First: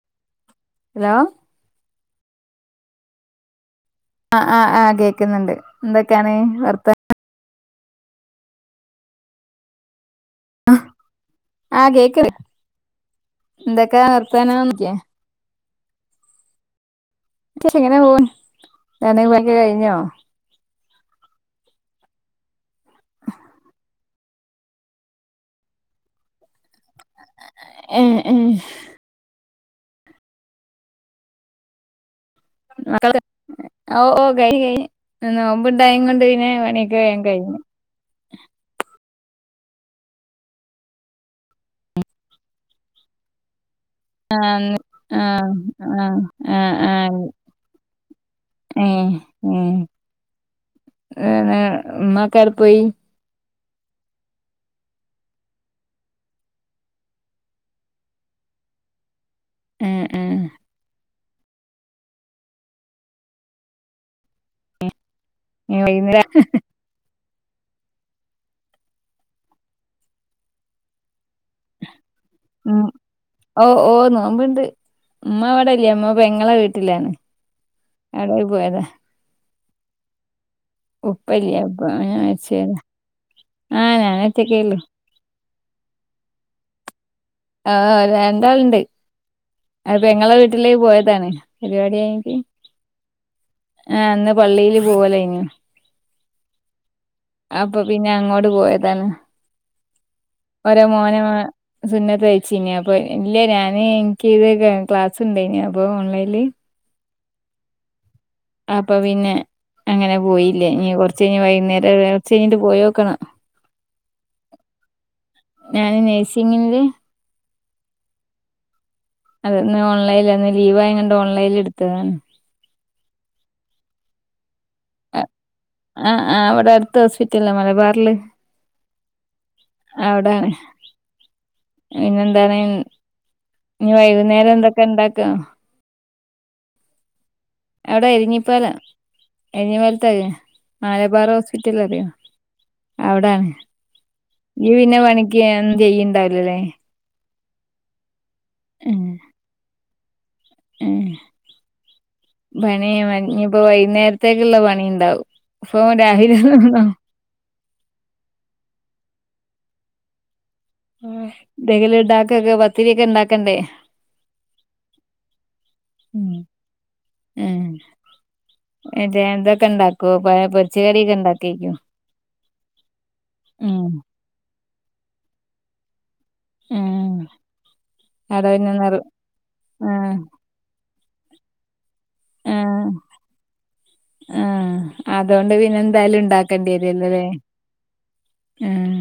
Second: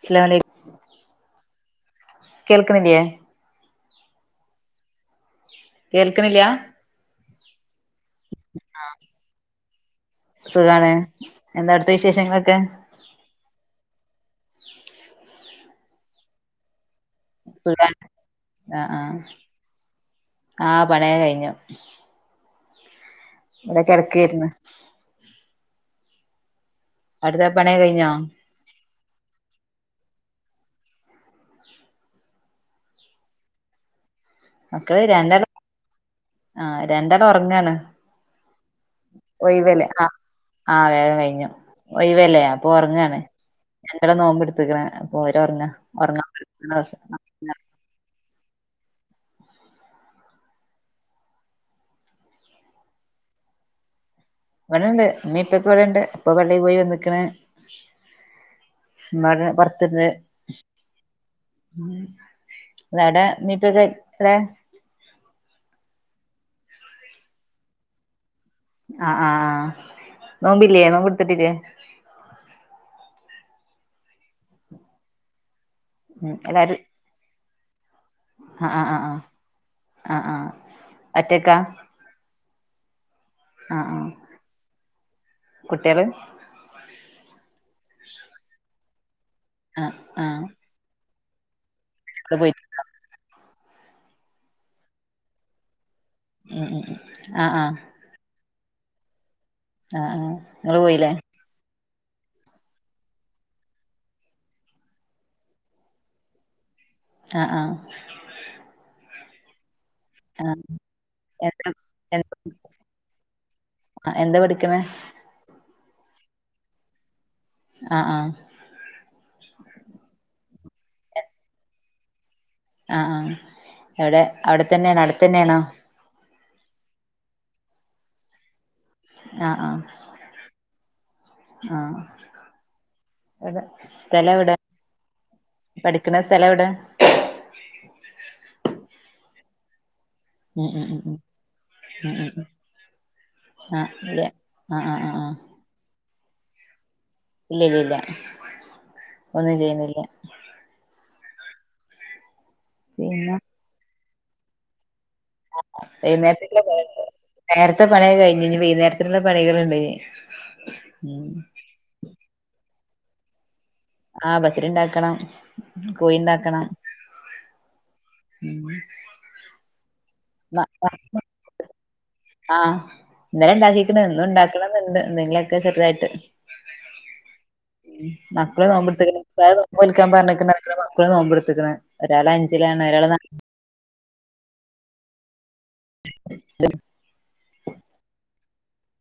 അസ്സലാമു അലൈക്കും ഹലോ കേൾക്കണില്ലേ? അഹ് ആഹ് ആഹ് കേക്കുന്നുണ്ട്. എന്തൊക്കെയാണ് കേൾക്കണില്ല വർത്താ ആഹ് സുഖാണ്. എന്താ ആഹ് അവിടുത്തെ കേക്കല് വിശേഷങ്ങളൊക്കെ എന്തൊക്കെയാ വർത്താനം? [unintelligible] സുഖാണ് എങ്ങനെ പോണ്? പണിയൊക്കെ കഴിഞ്ഞോ? ആഹ് പണിയൊക്കെ കഴിഞ്ഞു. ഇവിടെ കെടക്കേയിര്ന്ന്. അവിടുത്തെ പണിയൊക്കെ കഴിഞ്ഞോ? ഉം മക്കള് ഓഹ് ഓഹ് കഴി കഴിഞ്. മക്കള് രണ്ടാള് നോമ്പ്ണ്ടായിങ്ങൊണ്ട് പിന്നെ ആ പണിയൊക്കെ വേഗം രണ്ടാള് കഴിഞ്ഞു. [unintelligible] ഒയിവല്ലേ. അ ആഹ് വേഗം കയിഞ്ഞു. ഒയിവല്ലേ അപ്പൊ ഒറങ്ങാണ് രണ്ടാളും നോമ്പ്ടുത്ത്ക്ക്ണ്. അപ്പൊ ഓര് ആഹ് ഒറങ്ങ ഒറങ്ങാ [unintelligible] രസം ഏഹ് ഏഹ് ഉം ഉം ഉമ്മക്കെ എവടെ പോയി? ഇവടെണ്ട്, ഉമ്മേം ഉപ്പക്കെ ഇവടെണ്ട്. ഉപ്പ പള്ളീ പോയി വന്ന്ക്ക്ണ്. ഉമ്മ ആടെ ആ പൊറത്ത്ണ്ട്. ആ ഇങ്ങടെ ഉമ്മെ ഉപ്പക്കെ എടെ? [unintelligible] ആഹ് ആഹ് ആഹ് നോമ്പില്ലേ, നോമ്പ്ട്ത്തിട്ടില്ലേ? ഉം ഓഹ് ഓഹ് നോമ്പ്ണ്ട്. ഉമ്മ ഇവിടില്ല. ഉമ്മ ഉം പെങ്ങളെ വീട്ടിലാണ്. അവിടെ അ പോയതാ ആഹ് അ ആഹ് അ ആഹ് ഒറ്റക്കാ ഉപ്പല്ല്യ ഉപ്പ മരിച്ക്ക്ണ്. ആഹ് ആഹ് ചെക്കയ്യുമമ്പെ കുട്ടികള്? ആഹ് രണ്ടാളുണ്ട്. ആഹ് അവര് പെങ്ങളെ ആഹ് വീട്ടില് പോയതാണ്. പരിവാടി കൈഞ്ഞിട്ട്, അവിടെ പോയി ആഹ് ഇന്ന് പള്ളീല് പോവലേയിനു. [unintelligible] ആഹ് അപ്പ പിന്നെ അങ്ങോട് പോയതാണ്. ആഹ് ആഹ് നിങ്ങള് ഓരെ പോയില്ലേ മോനെ സുന്നത്തയ്ചിന്. അപ്പൊ ഇല്ല ഞാന് എനിക്ക് ഇത് ക്ലാ ക്ലാസ്‌ണ്ടേയിന് അപ്പൊ ഓൺലൈനില് ആഹ് ആഹ് അപ്പൊ പിന്നെ അങ്ങനെ ആഹ് പോയില്യ, ഇനി കൊറച്ചയിഞ് എന്താ വൈകുന്നേരം കൊറച്ചയിഞ്ഞിട്ട് പോയോക്കണം. ആഹ് എന്താ പഠിക്ക്ണ്? ഞാന് നേഴ്സിംഗില് ആഹ് ആഹ് അതെ ഇന്ന് ഓൺലൈൻലാന്ന് ലീവായങ്ങാണ്ട് ഓൺലൈൻല് എടുത്തതാണ്. ആഹ് എവടെ അവടെ തന്നെയാണോ അടുത്തന്നെയാണോ? ആഹ് ആഹ് ഇവടെ അടുത്ത ഹോസ്പിറ്റലാ മലബാറില് ആഹ് ആഹ് ആഹ് ഇന്നെന്താണ് എവിടെ ഇനി സ്ഥലം വൈകുന്നേരം എവിടെ എന്തൊക്കെണ്ടാക്കാ? പഠിക്കണ സ്ഥലെവടെ? അവടെ എരിഞ്ഞിപ്പാലം എരിഞ്ഞിപ്പാലത്തെ ഉം ഉം ഉം ഉം മലബാറ് ഹോസ്പിറ്റലറിയോ? അവിടാണ് ആഹ് ഇല്ല ഇയ്യ് ആഹ് പിന്നെ ആഹ് ആഹ് ആഹ് പണിക്ക് ഒന്നും ചെയ്യ്ണ്ടാവിലലേ ഇല്യ ഇല്യ ഇല്യ ഉം ഒന്നും ചെയ്യുന്നില്യ ഉം പണി പിന്നെ ഇനിപ്പോ വൈന്നേരത്തേക്കിള്ള പണിണ്ടാവും വൈന്നേരത്തേക്കിള്ള പണിണ്ടാവും നേരത്തെ പണിയൊക്കെ കയിഞ്ഞ്, ഇനി വൈന്നേരത്തിനിള്ള പണികള്ണ്ട് ഇനി. ഉം എന്തെങ്കിലും ഇണ്ടാക്കൊക്കെ പത്തിരിയൊക്കെ ഇണ്ടാക്കണ്ടേ? ആ പത്തിരി ഇണ്ടാക്കണം ഉം കോയിണ്ടാക്കണം ഉം ഏഹ് ഇതൊക്കെണ്ടാക്കോ പ മ പൊരിച്ച മ കടിയൊക്കെ ഇണ്ടാക്കേയ്ക്കും ഉം ണന്ന്ണ്ട് എന്തെങ്കിലൊക്കെ ചെറുതായിട്ട് ഉം ഉം അവിടെ മക്കള് പിന്നെ നിറ നോമ്പ്ട്ത്ത്ക്ക്ണ് ഉസ്താദ് നോമ്പ് ആ നോൽക്കാൻ പറഞ്ഞ്ക്ക്ണ് [unintelligible] മക്കള് നോമ്പെടുത്ത്ക്ക്ണ് ഒരാളഞ്ചിലാണ് ഒരാള് [unintelligible] ആഹ് അതോണ്ട് പിന്നെന്തായാലും ഇണ്ടാക്കണ്ടിരില്ലലെ ആഹ്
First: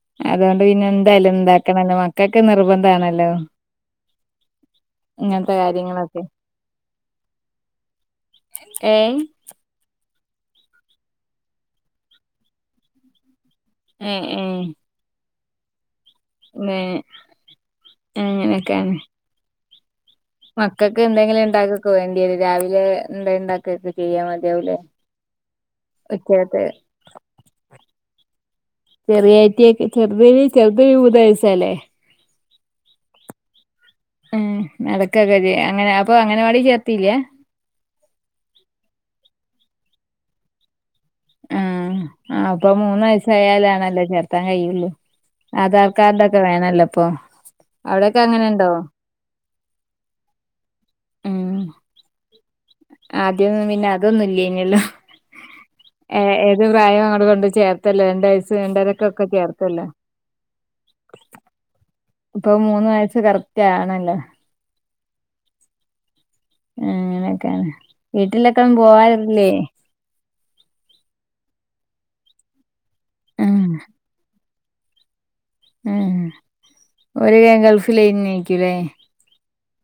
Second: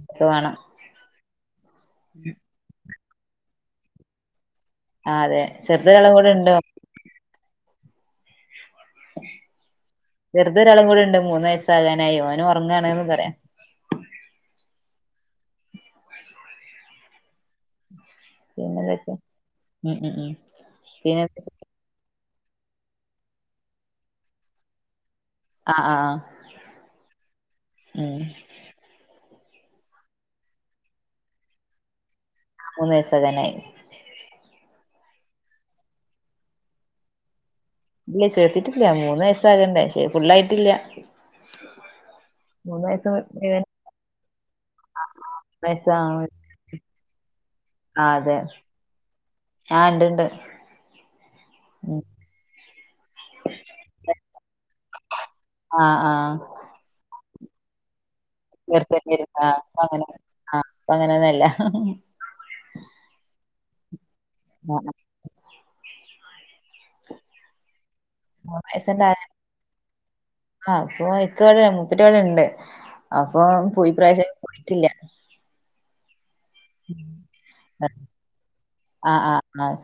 നാലിലൊക്കെ വേണം അതോണ്ട് പിന്നെന്തായാലും ഇണ്ടാക്കണല്ലോ മക്കക്ക് നിർബന്ധാണല്ലോ ആഹ് അതെ ഇങ്ങൻത്തെ ചെറുത് ഒരാളും കാര്യങ്ങളൊക്കെ കൂടെ ഉണ്ട് ഏഹ് ചെറുതൊരാളും കൂടെണ്ട് മൂന്നയസ്സകാനായി ഓന് ഒറങ്ങാണ്ന്ന് പറയാ. ഉം ഉം [unintelligible] [unintelligible] ഉം ഉം ഉം മക്കക്ക് പിന്നെ എന്തെങ്കിലു ഇണ്ടാക്കൊക്കെ വേണ്ടി വെരു രാവിലെ എന്താ ഇണ്ടാക്കക്കെ ചെയ്യാ മതിയാവൂലേ ആഹ് ആഹ് വെക്കട്ടെ ഉം ചെറിയറ്റിയൊക്ക്‌ ചെറുതിന് ചെറുത് മൂന്ന് വയസല്ലേ മൂന്ന് വയസാകാനായി ഏഹ് അതൊക്കെ കഴി അങ്ങനെ അപ്പൊ അങ്ങനവാടി ചേർത്തീല്യ? ഇല്യ ചേർത്തിട്ടില്യ മൂന്ന് വയസ്സാകണ്ടേ ഫുള്ളായിട്ടില്യ ആഹ് ആഹ് അപ്പൊ മൂന്ന് മുഴുവൻ വയസായാലാണല്ലോ ചേർത്താൻ കഴിയുള്ളൂ. ആധാർ വയസ്സാ കാർഡൊക്കെ വേണല്ലോ ഇപ്പൊ, അവിടൊക്കെ അങ്ങനെണ്ടോ? ആഹ് ഇണ്ട്ണ്ട് ഉം ആദ്യന്നും പിന്നെ അതൊന്നും ഇല്ല്യെഞ്ഞല്ലോ ആ ആ ഏഹ് ഏഹ് ഒരു പ്രായം അങ്ങട് കൊണ്ടോയി ചേർത്തല്ലെ രണ്ട് [unintelligible] ചേർത്തണ്ടേരും ആ പ്പ ചേർത്തല്ലേ അങ്ങനെ ആഹ് പ്പ അങ്ങനൊന്നല്ല. ഇപ്പൊ മൂന്ന് വയസ്സ് കറക്റ്റ് ആണല്ലോ [unintelligible] ഏഹ് അങ്ങെനെക്കാണ് വീട്ടിലൊക്കെം പോവാറ്ല്ലേ ആഹ് അപ്പൊ ഇക്കവെടെ മുപ്പെര്‌വെടെണ്ട് അപ്പൊ ആഹ് പോയ് ഇപ്രാവ്ശ്യം പോയിട്ടില്ലാ ഏഹ് ഏഹ് ആഹ് ആഹ്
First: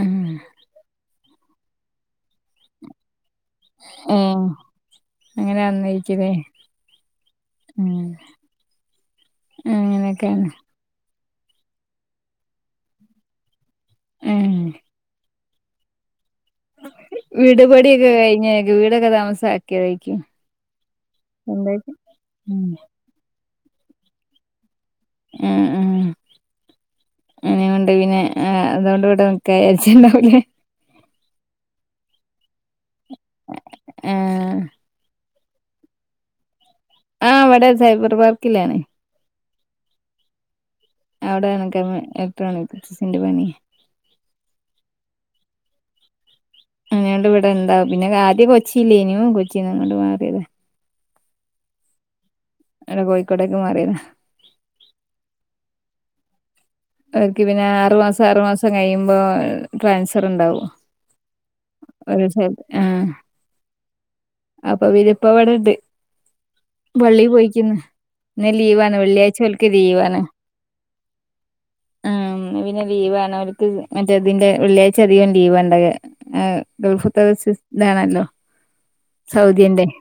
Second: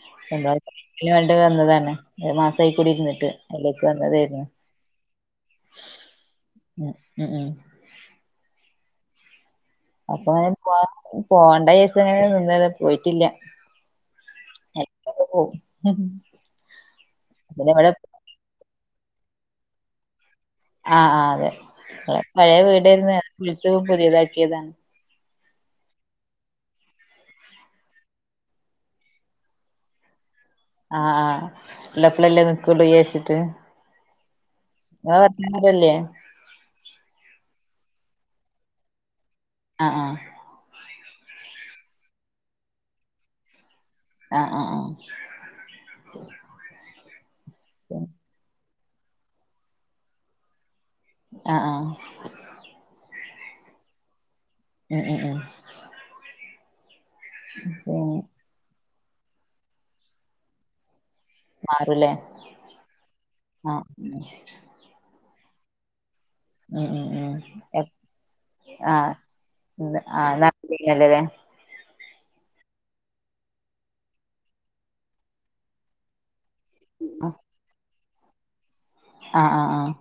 ആഹ് ണ് എന്ത [unintelligible] വേണ്ടി വെന്നതാണ് ഒരു മാസായി കുടിര്ന്ന്ട്ട് അയ്ലേക്ക് വന്നെതേയ്ര്ന്നു ഏഹ് അങ്ങനെ ഉം ഉം ഊം ഊം അപ്പൊങ്ങെനെ പോ പോണ്ടായാര്ച്ച്ങ്ങെനെ നിന്നത് പോയിറ്റില്ലാ ഉം ചെൽപ്പന്ന് പോവും ഉം ഉം വീട്പടിയൊക്കെ കഴിഞ്ഞായ്ക്കും വീടൊക്കെ താമസാക്ക്യെതെയ്ക്ക്യും ആഹ് ആഹ് അതെ പഴയ ഉം വീടേര്ന്ന് അത് പൊളിച്ച് പ്പൊ പുതിയതാക്കിയതാണ് ആഹ് ആഹ് ഉണ്ട് പിന്നെ ആഹ് അതുകൊണ്ട് ഇവിടെ നിക്കാചാര്ച്ച്ണ്ടാവുലെ ആഹ് ആഹ് ഇള്ളപ്പളല്ലേ നിക്കാെള്ളൂയാര്ച്ച്ട്ട് ഏഹ് ഇങ്ങെളെ ഭർത്താവ് ഇവെടെല്ല്യേ ആഹ് വെടെ സൈബർ പാർക്കിലാണ് ആഹ് ആഹ് അവ്ടേണ്ക്ക [unintelligible] എപ്പഴാണ് [unintelligible] ർസ്ന്റെ പണിയേ ആഹ് ആഹ് ആഹ് അങ്ങേണ്ട് വെടെ ഇണ്ടാവും പിന്നെ ആദ്യം കൊച്ചില്ലേനു കൊച്ചീന്ന് ഇങ്ങോട്ട് മാറ്യേതാ അഹ് ആഹ് ഇവെടെ കോഴിക്കോട്ടേക്ക് മാറിയെതാ എഹ് എഹ് എഹ് അവർക്ക് പിന്നെ ആറുമാസം ആറുമാസം കഴിയുമ്പോ ട്രാൻസ്ഫെർണ്ടാവു മാറൂല്ലേ ഒരു ചെ ആഹ് ആഹ് ഉം അപ്പൊ പിന്നെ ഇപ്പവെടെണ്ട് ഉം പള്ളീ ഉം പോയിക്ക്‌യ്ന്ന് ഇന്ന് ലീവാണ് വെള്ള്യാഴ്ച്ച ഒൽക്ക് ലീവാണ് ലീവാണ് ലെ ആഹ് പിന്നെ ലീവാണ് അവർക്ക് മറ്റേ തിന്റെ വെള്ള്യാഴ്ച്ച അധികം ലീവണ്ടാവാ ആ ആഹ് ഗൾഫ്ത്തെവെച്ച് താണല്ലോ ആഹ് സൗദിയന്റെ ആഹ്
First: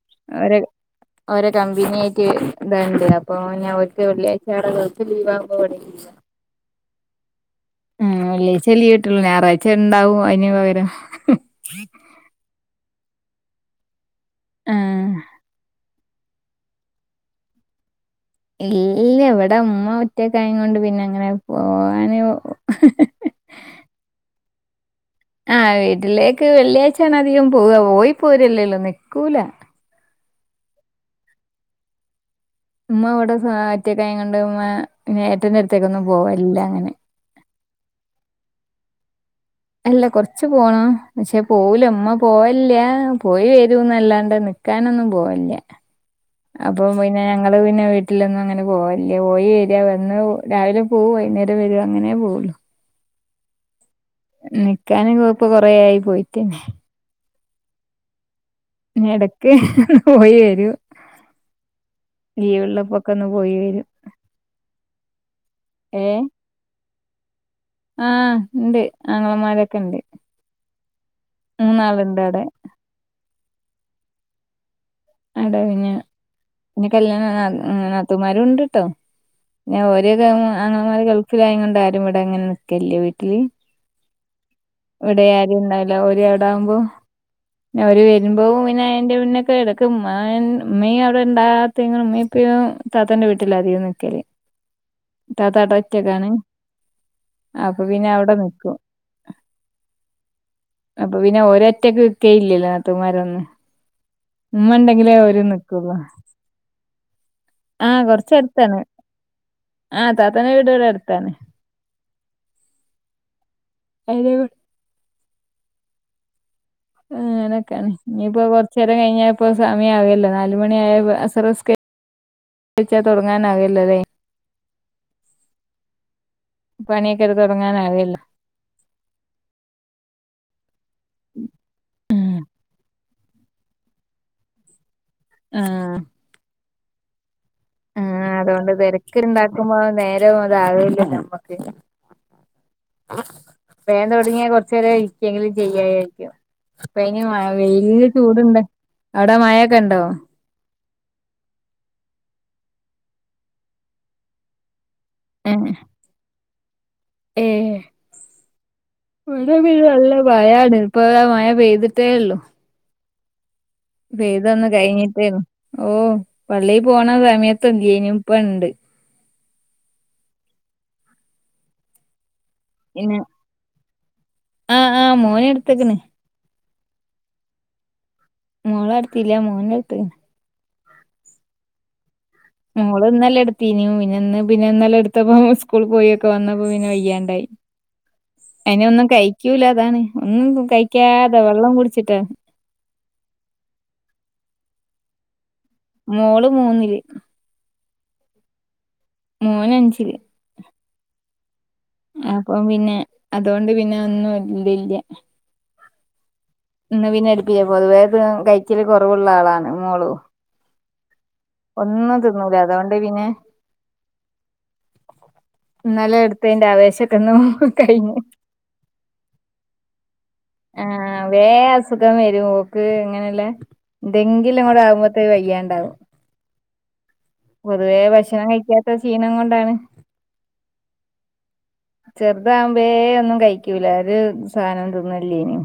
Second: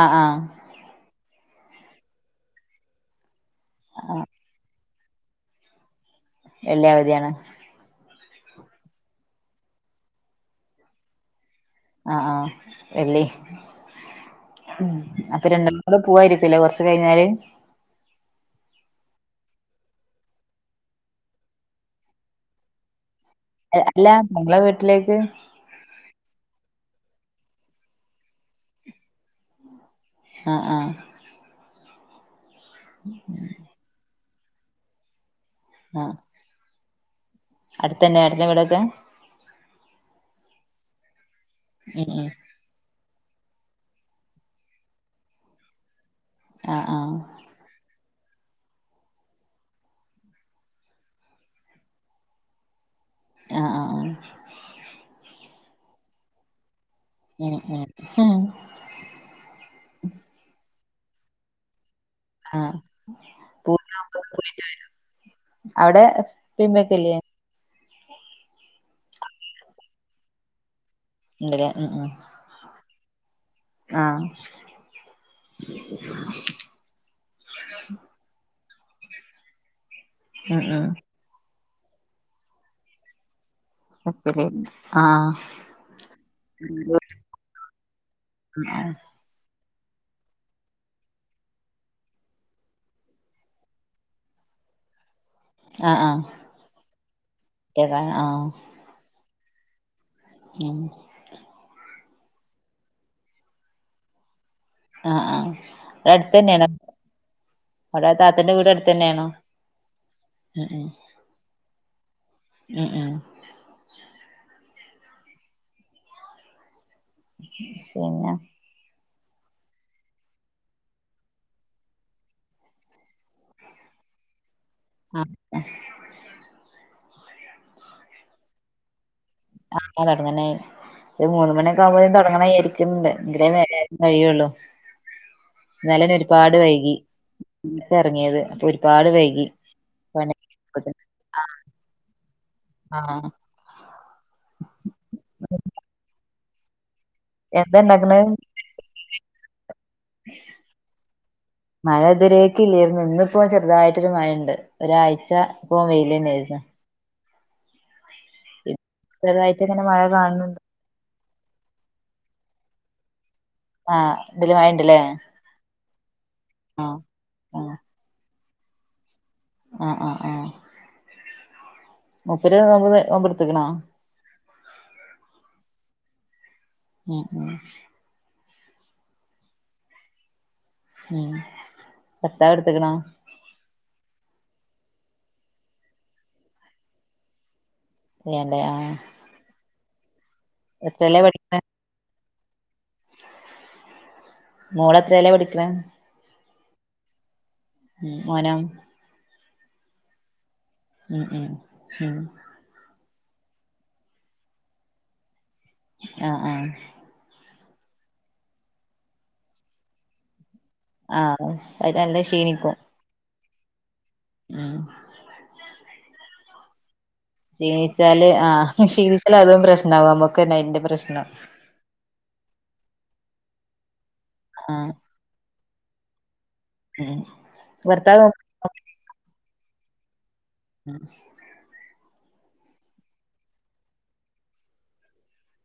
ആഹ് ആഹ് ഓരെ ഓരോ കമ്പിന്യായ്റ്റ് ഇത്ണ്ട് അപ്പോ ഞാ ഓൽക്ക് ആഹ് വെള്ള്യാഴ്ച്ച അവ്ടെ നി ടെ ലീവാവുമ്പം ഇവെടിം ലീവാ വെള്ളി അവധിയാണ് ഉം വെള്ള്യാഴ്ച്ചേ ലീവ് ട്ടൊള്ളൂ ഞാറായ്ച്ച ണ്ടാവും അയ്ന് പകരം ആഹ് ആഹ് വെള്ളി ഉം ആഹ് അപ്പ രണ്ടെണ്ണം ടെ പൂവായ്രിക്കുലെ കൊർച്ച് കയ്ഞ്ഞാല് ഇല്ല്യ വെടെ മ്മ ഒറ്റക്കായേം കൊണ്ട് പിന്നെ അങ്ങെനെ പോവാന് അൽ അല്ലാ നിങ്ങെളെ വീട്ട്ലേക്ക് ആഹ് വീട്ടിലേക്ക് വെള്ള്യായ്ച്ചേണധികം പോവാ പോയി പോരെല്ലെല്ലു നിക്കൂലാ ആഹ് ആഹ് ഉമ്മ വെടെ സാ ഒറ്റെക്കായ്ങ്ങൊണ്ട് മ്മാ പിന്നെ ഏട്ടെന്റെ അട്ത്തേക്കാെന്നും പോവലില്ല അങ്ങെനെ അട്ത്തെന്നെ ഏട്ടെന്റെ വീടൊക്കെ അല്ല കൊർച്ച് പോണം പക്ഷേ പോവൂല ഉം ഇമ്മ ഉം പോവെ ല്ല്യാ പോയി വെരുംന്നെല്ലാണ്ട് നിക്കാനൊന്നും പോവെൽല്ല്യാ ആ അപ്പൊ ആ പിന്നെ ആ ഞങ്ങള് പിന്നെ വീട്ടിലൊന്നും അങ്ങനെ പോവലില്ല പോയി വെരാ വന്ന് രാവിലെ പോകും വൈകുന്നേരം വെരും അങ്ങനെ പോവൊള്ളു ആഹ് ആഹ് അ ന്നിക്കാന് ഇപ്പ കൊറേ ആയി പോയിറ്റെനെ ആ ഹ് എടക്ക് ഹ് ഹ് പോയി വെരും ആ ലീവ്ള്ളപ്പൊക്കെ ഒന്ന് പോയി വരും പൂരം ഏഹ് ഉപ്പേം ഉമ്മേം ഒക്കെ ഇല്ലെ ആഹ് ഉണ്ട് ആങ്ങള മാരൊക്കെ ഉണ്ട് ഇണ്ട്ലെ ഉം അവടെ ആഹ ഒരാൾടെ കഴിഞ്ഞ് ഇനി കല്യാണം ന്നാത്തു നാത്തുമാരും ഉണ്ട്ട്ടൊ പിന്നെ ഓര് ഉം ഉം ആങ്ങളമാര് ഗൾഫിലായത് കൊണ്ട് ആരും ഇവിടെ അങ്ങനെ ന്നിക്കലില്ല വീട്ടില്. വെക്കല് ആ ഇവടേം ആരും ഇണ്ടാവില്ല ഓര് അവിട ആകുമ്പോ. പിന്നെ അവര് വരുമ്പൊ പിന്നെ അയ്‌ന്റെ മുനൊക്കെ വെരും ക്ക്‌ ഉമ്മ യ്ൻ ഉമ്മയും അവിടെ ഇണ്ടാകാത്തെ ഉമമീം ഉപ്പിയും താത്തന്റെ വീട്ടിലാ അധികം ന്നിക്കല്. ഇത്താത്ത അവടെ ആ ആ ഒറ്റക്കാണ് അപ്പൊ ഒറ്റക്കാ പിന്നെ ആ അവിടെ ന്നിക്കും. ഉം അപ്പൊ പിന്നെ ഓര് ഒറ്റക്ക് ന്നിക്കേയില്ലല്ലോ ന്നാത്തൂമാരൊന്നും ഉമ്മ ആ ഇണ്ടെങ്കിലേ ആ അവര് ന്നിക്കുക അവിടെ അടുത്ത് തന്നെയാണോ ആഹ് അവിടെ താത്തന്റെ വീട് കൊറച്ചടുത്താണ് അടുത്ത് തന്നെയാണോ ആഹ് താത്താന്റെ ഉം വീട് ഇവിടെ ഉം അടുത്താണ് ഉം ഉം [inaudible] അങ്ങനൊക്കെണ് ഇനി പിന്നെ ഇപ്പോ കൊറച്ച് നേരം കഴിഞാ ഇപ്പൊ സമയം ആവോലൊ നാല് മണിആയ അസറ് നിസ്കരി- രിച്ചാ തുടങ്ങാ നാവോലൊലെ ആഹ് പണിയൊക്കെ തുടങ്ങാനാ വോല്ലൊ അപ്പ തൊടങ്ങനായ് ഒരു മൂന്ന് മണിയൊക്കെ ആവുമ്പഴ്‌ത്തിനും തൊടങ്ങണം വിചാരിക്ക്ണ്ട്. അത്രേം വേഗം കഴിയോലോ ആഹ് ഇന്നലെനെ ഒരുപാട് വൈകി ന്നട്ടാ ആഹ് ഇറങ്ങിയത് അപ്പൊ അതുകൊണ്ട് ഒരുപാട് വൈകി തെരക്ക്ണ്ടാക്കുമ്പോ നേരം പണി- ഇതാവില്ല നമ്മക്ക് ആഹ് വേകം തുടങ്ങിയാ കൊറച്ചേരം ഇരിക്കെങ്കിലും ചെയ്യാ വിജാരിക്കും. ഇപ്പ ഇനി മഴ എന്താ വെയ്ല് ഇണ്ടാക്കണെ ചൂട്ണ്ട് അവിടെ മഴൊക്കെ ഇണ്ടോ? മഴ ഇത് വെരേക്ക്‌ ഇല്ലേര്ന്നു ഇന്നിപ്പോ ചെറുതായിട്ടൊരു മഴയ്ണ്ട് ഒരാഴ്ച ഏഹ് ഇപ്പൊ വെയ്ലെനെ ആയിരുന്നു. ഏഹ് മഴ ചെറുതായിട്ട് ഇങ്ങനെ മഴ വിലുള്ളത് കാണുന്നുണ്ട് അതാണ് ഇപ്പ താ മഴ പെയ്ത്ട്ടേ ഉള്ളു ആഹ് ഇതില് പെയ്തൊന്ന് മഴണ്ട്ല്ലേ കഴിഞ്ഞിട്ട് ഓ പള്ളി ആഹ് പോണ സമയത്ത് ആഹ് കയ്ഞ്ഞു ഇപ്പ ഇണ്ട് അഹ് അഹ് ആ മുപ്പര് നോമ്പ് നോമ്പ് ഇട്ത്ത്ക്ക്‌ണോ? ആഹ് ആഹ് മോന് എട്ത്ത്ക്ക്‌ണ് ഉം ഉം മോള് എട്ത്തിലാ മോന് എട്ത്ത്ക്ക്‌ണ് ഉം ഭർത്താവ് എടുത്ത്ക്കണോ മോള് ഇന്നലെ എട്- ത്ത്നിം പിന്നെയും പിനിന്ന് പിനിന്നലെ എടുത്തപ്പം ഉസ്കൂൾക്ക്‌ പോയൊക്കെ വന്നപ്പോ പിന്നെ വയ്യാണ്ടായി. ഇല്ലാല്ലേ എയ്ന് ആഹ് ഒന്നും കഴിക്കൂല അതാണ് ഒന്നും എത്രേലാ കഴിക്കാതെ പഠിക്കണെ വെള്ളം കുടിച്ചിട്ടാണ് മോള് എത്രേലാ പഠിക്ക്ണ് മോള് മൂന്നില് ഉം മോനോ മോനഞ്ചില് ഉം ഉംഉം പ്പം പിന്നെ അതോണ്ട് പിന്നെ ഒന്നും ഇതില്ല ആഹ് ആഹ് ഇന്ന് പിന്നെ ഹെൽപ്പെയ്യ പൊതുവെ കൈച്ചല് കുറവുള്ള ആളാണ് മോളു ആഹ് അതെ ഒന്നും തിന്നൂല അതോണ്ട് പിന്നെ ഉം ഇന്നലെ എടുത്തയ്ന്റെ ആവേശക്കെന്നോ കഴിഞ്ഞ് ശീരിസൽ അതും പ്രശനാവും അമ്മക്ക് ആഹ് വേ അസുഖം വരും ഓക്ക് ഇങ്ങനെയല്ല എന്തെങ്കിലും അങ്ങട് ആഹ് ആവുമ്പോ ത്തെ വയ്യാണ്ടാവും ആഹ് പൊതുവേ ഭക്ഷണം കഴിക്കാത്ത ക്ഷീണം കൊണ്ടാണ് ചെറുതാവുമ്പേ ഒന്നും കഴിക്കൂല ഒരു സാധനം തിന്നലില്ലെനി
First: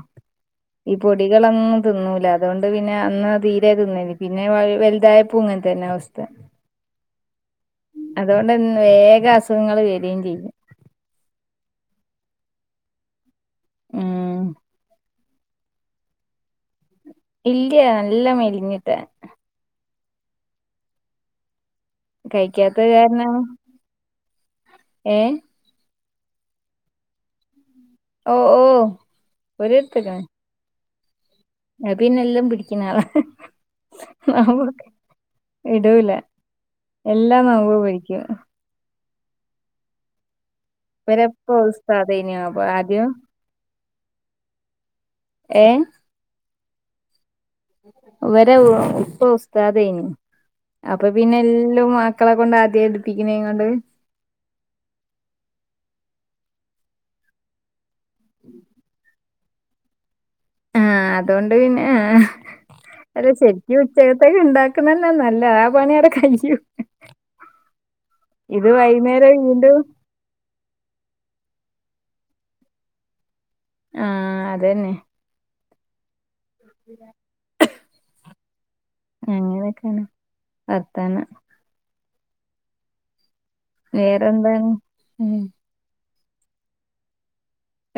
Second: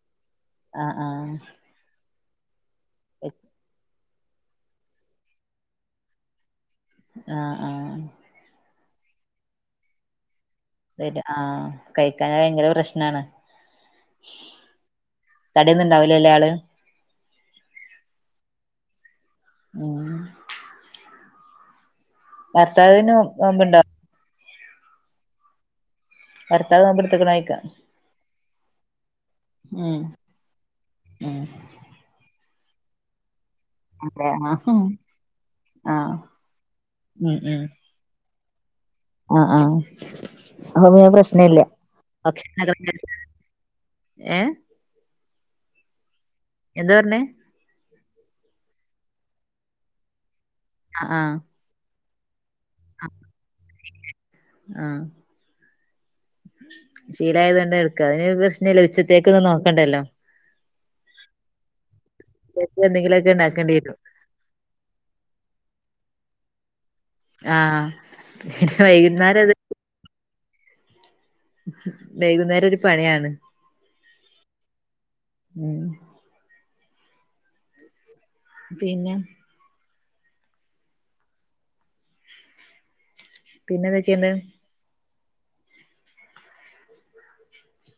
ആഹ് ഈ ആഹ് പൊടികളൊന്നും തിന്നൂല അതോണ്ട് പിന്നെ അന്ന് തീരെ തിന്നനി പിന്നെ വ വലുതായപ്പൊങ്ങൻ തന്നെ അവസ്ഥ ആഹ് ആഹ് അതുകൊണ്ടന്നെ വേഗം അസുഖങ്ങള് വരേം ചെയ്യും [unintelligible] ആഹ് കഴിക്കാഞ്ഞ ഭയങ്കര പ്രശ്നാണ് ഉം തടിയൊന്നുണ്ടാവില്ലല്ലോ ആള് ഇല്ല നല്ല മെലിഞ്ഞിട്ട ആഹ് കഴിക്കാത്ത ഭർത്താവിന് കാരണം നോമ്പുണ്ടോ ഏഹ് വർത്താവ് ആത്ട്ത്ക്ക്ണോയ്ക്കാ ഓഹ് ഓഹ് ഉം ഉം അത് പിന്നെ എല്ലാം പിടിക്കുന്നാള അതെ ആഹ് ഇടൂല ആഹ് ഉം എല്ലാ ഉം മാവു വെഴിക്കും ആഹ് ആഹ് ഹോമിയോ ഇവരെപ്പ പ്രശ്നല്ല ഉസ്താദേനു അപ്പൊ ആദ്യം [unintelligible] ഏഹ് ഏഹ് എന്താ പറഞ്ഞെ ഇവരെ ഉപ്പ ഉസ്താദേനി ആ അപ്പൊ ആ പിന്നെ എല്ലാം വ ക്കളെ കൊണ്ട് ആദ്യേ എടുപ്പിക്ണേ കൊണ്ട് ആഹ് ശീലായതോണ്ട് എടുക്ക അതിന് പ്രശ്ന ഇല്ല ഉച്ചത്തേക്കൊന്നും നോക്കണ്ടല്ലോ ആഹ് അതോണ്ട് പിന്നെ അഹ് ഉച്ചക്ക് അല്ല എന്തെങ്കിലുമൊക്കെ ഉണ്ടാക്കേണ്ടി ശരിക്കും വരും ച്ചക്ക് ണ്ടാക്കുന്നന്നെ നല്ലേ ആ പണി ആടെ കയ്യും ആ ഇത് പിന്നെ വൈന്നേര വൈകുന്നേരം അത് ഇണ്ട് വൈകുന്നേരം ഒരു പണിയാണ് ആഹ് അതന്നെ ഉം [unintelligible] പിന്നെ അങ്ങനെക്കേണ് വർത്താനം പിന്നെന്തൊക്കെയുണ്ട് വേറെന്താണ് ഉം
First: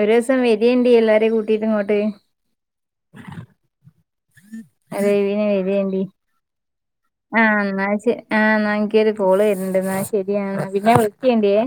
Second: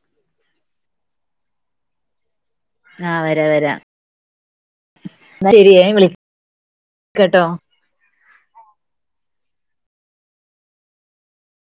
ഒരൂസം വരിയെണ്ടി എല്ലാരേം കൂട്ടീട്ട് ഇങ്ങോട്ട് ആ വരാ വരാ [unintelligible] എന്നാ ശരി ഞാൻ വരേണ്ടി ആ വിളിക്കട്ടോ ഇന്നാ ശെ ആ ഇന്നാ എനിക്കൊരു കോള് വരുന്നുണ്ട് ഇന്നാ ശരിയാ പിന്നെ വിളിക്ക്യേണ്ടിയെ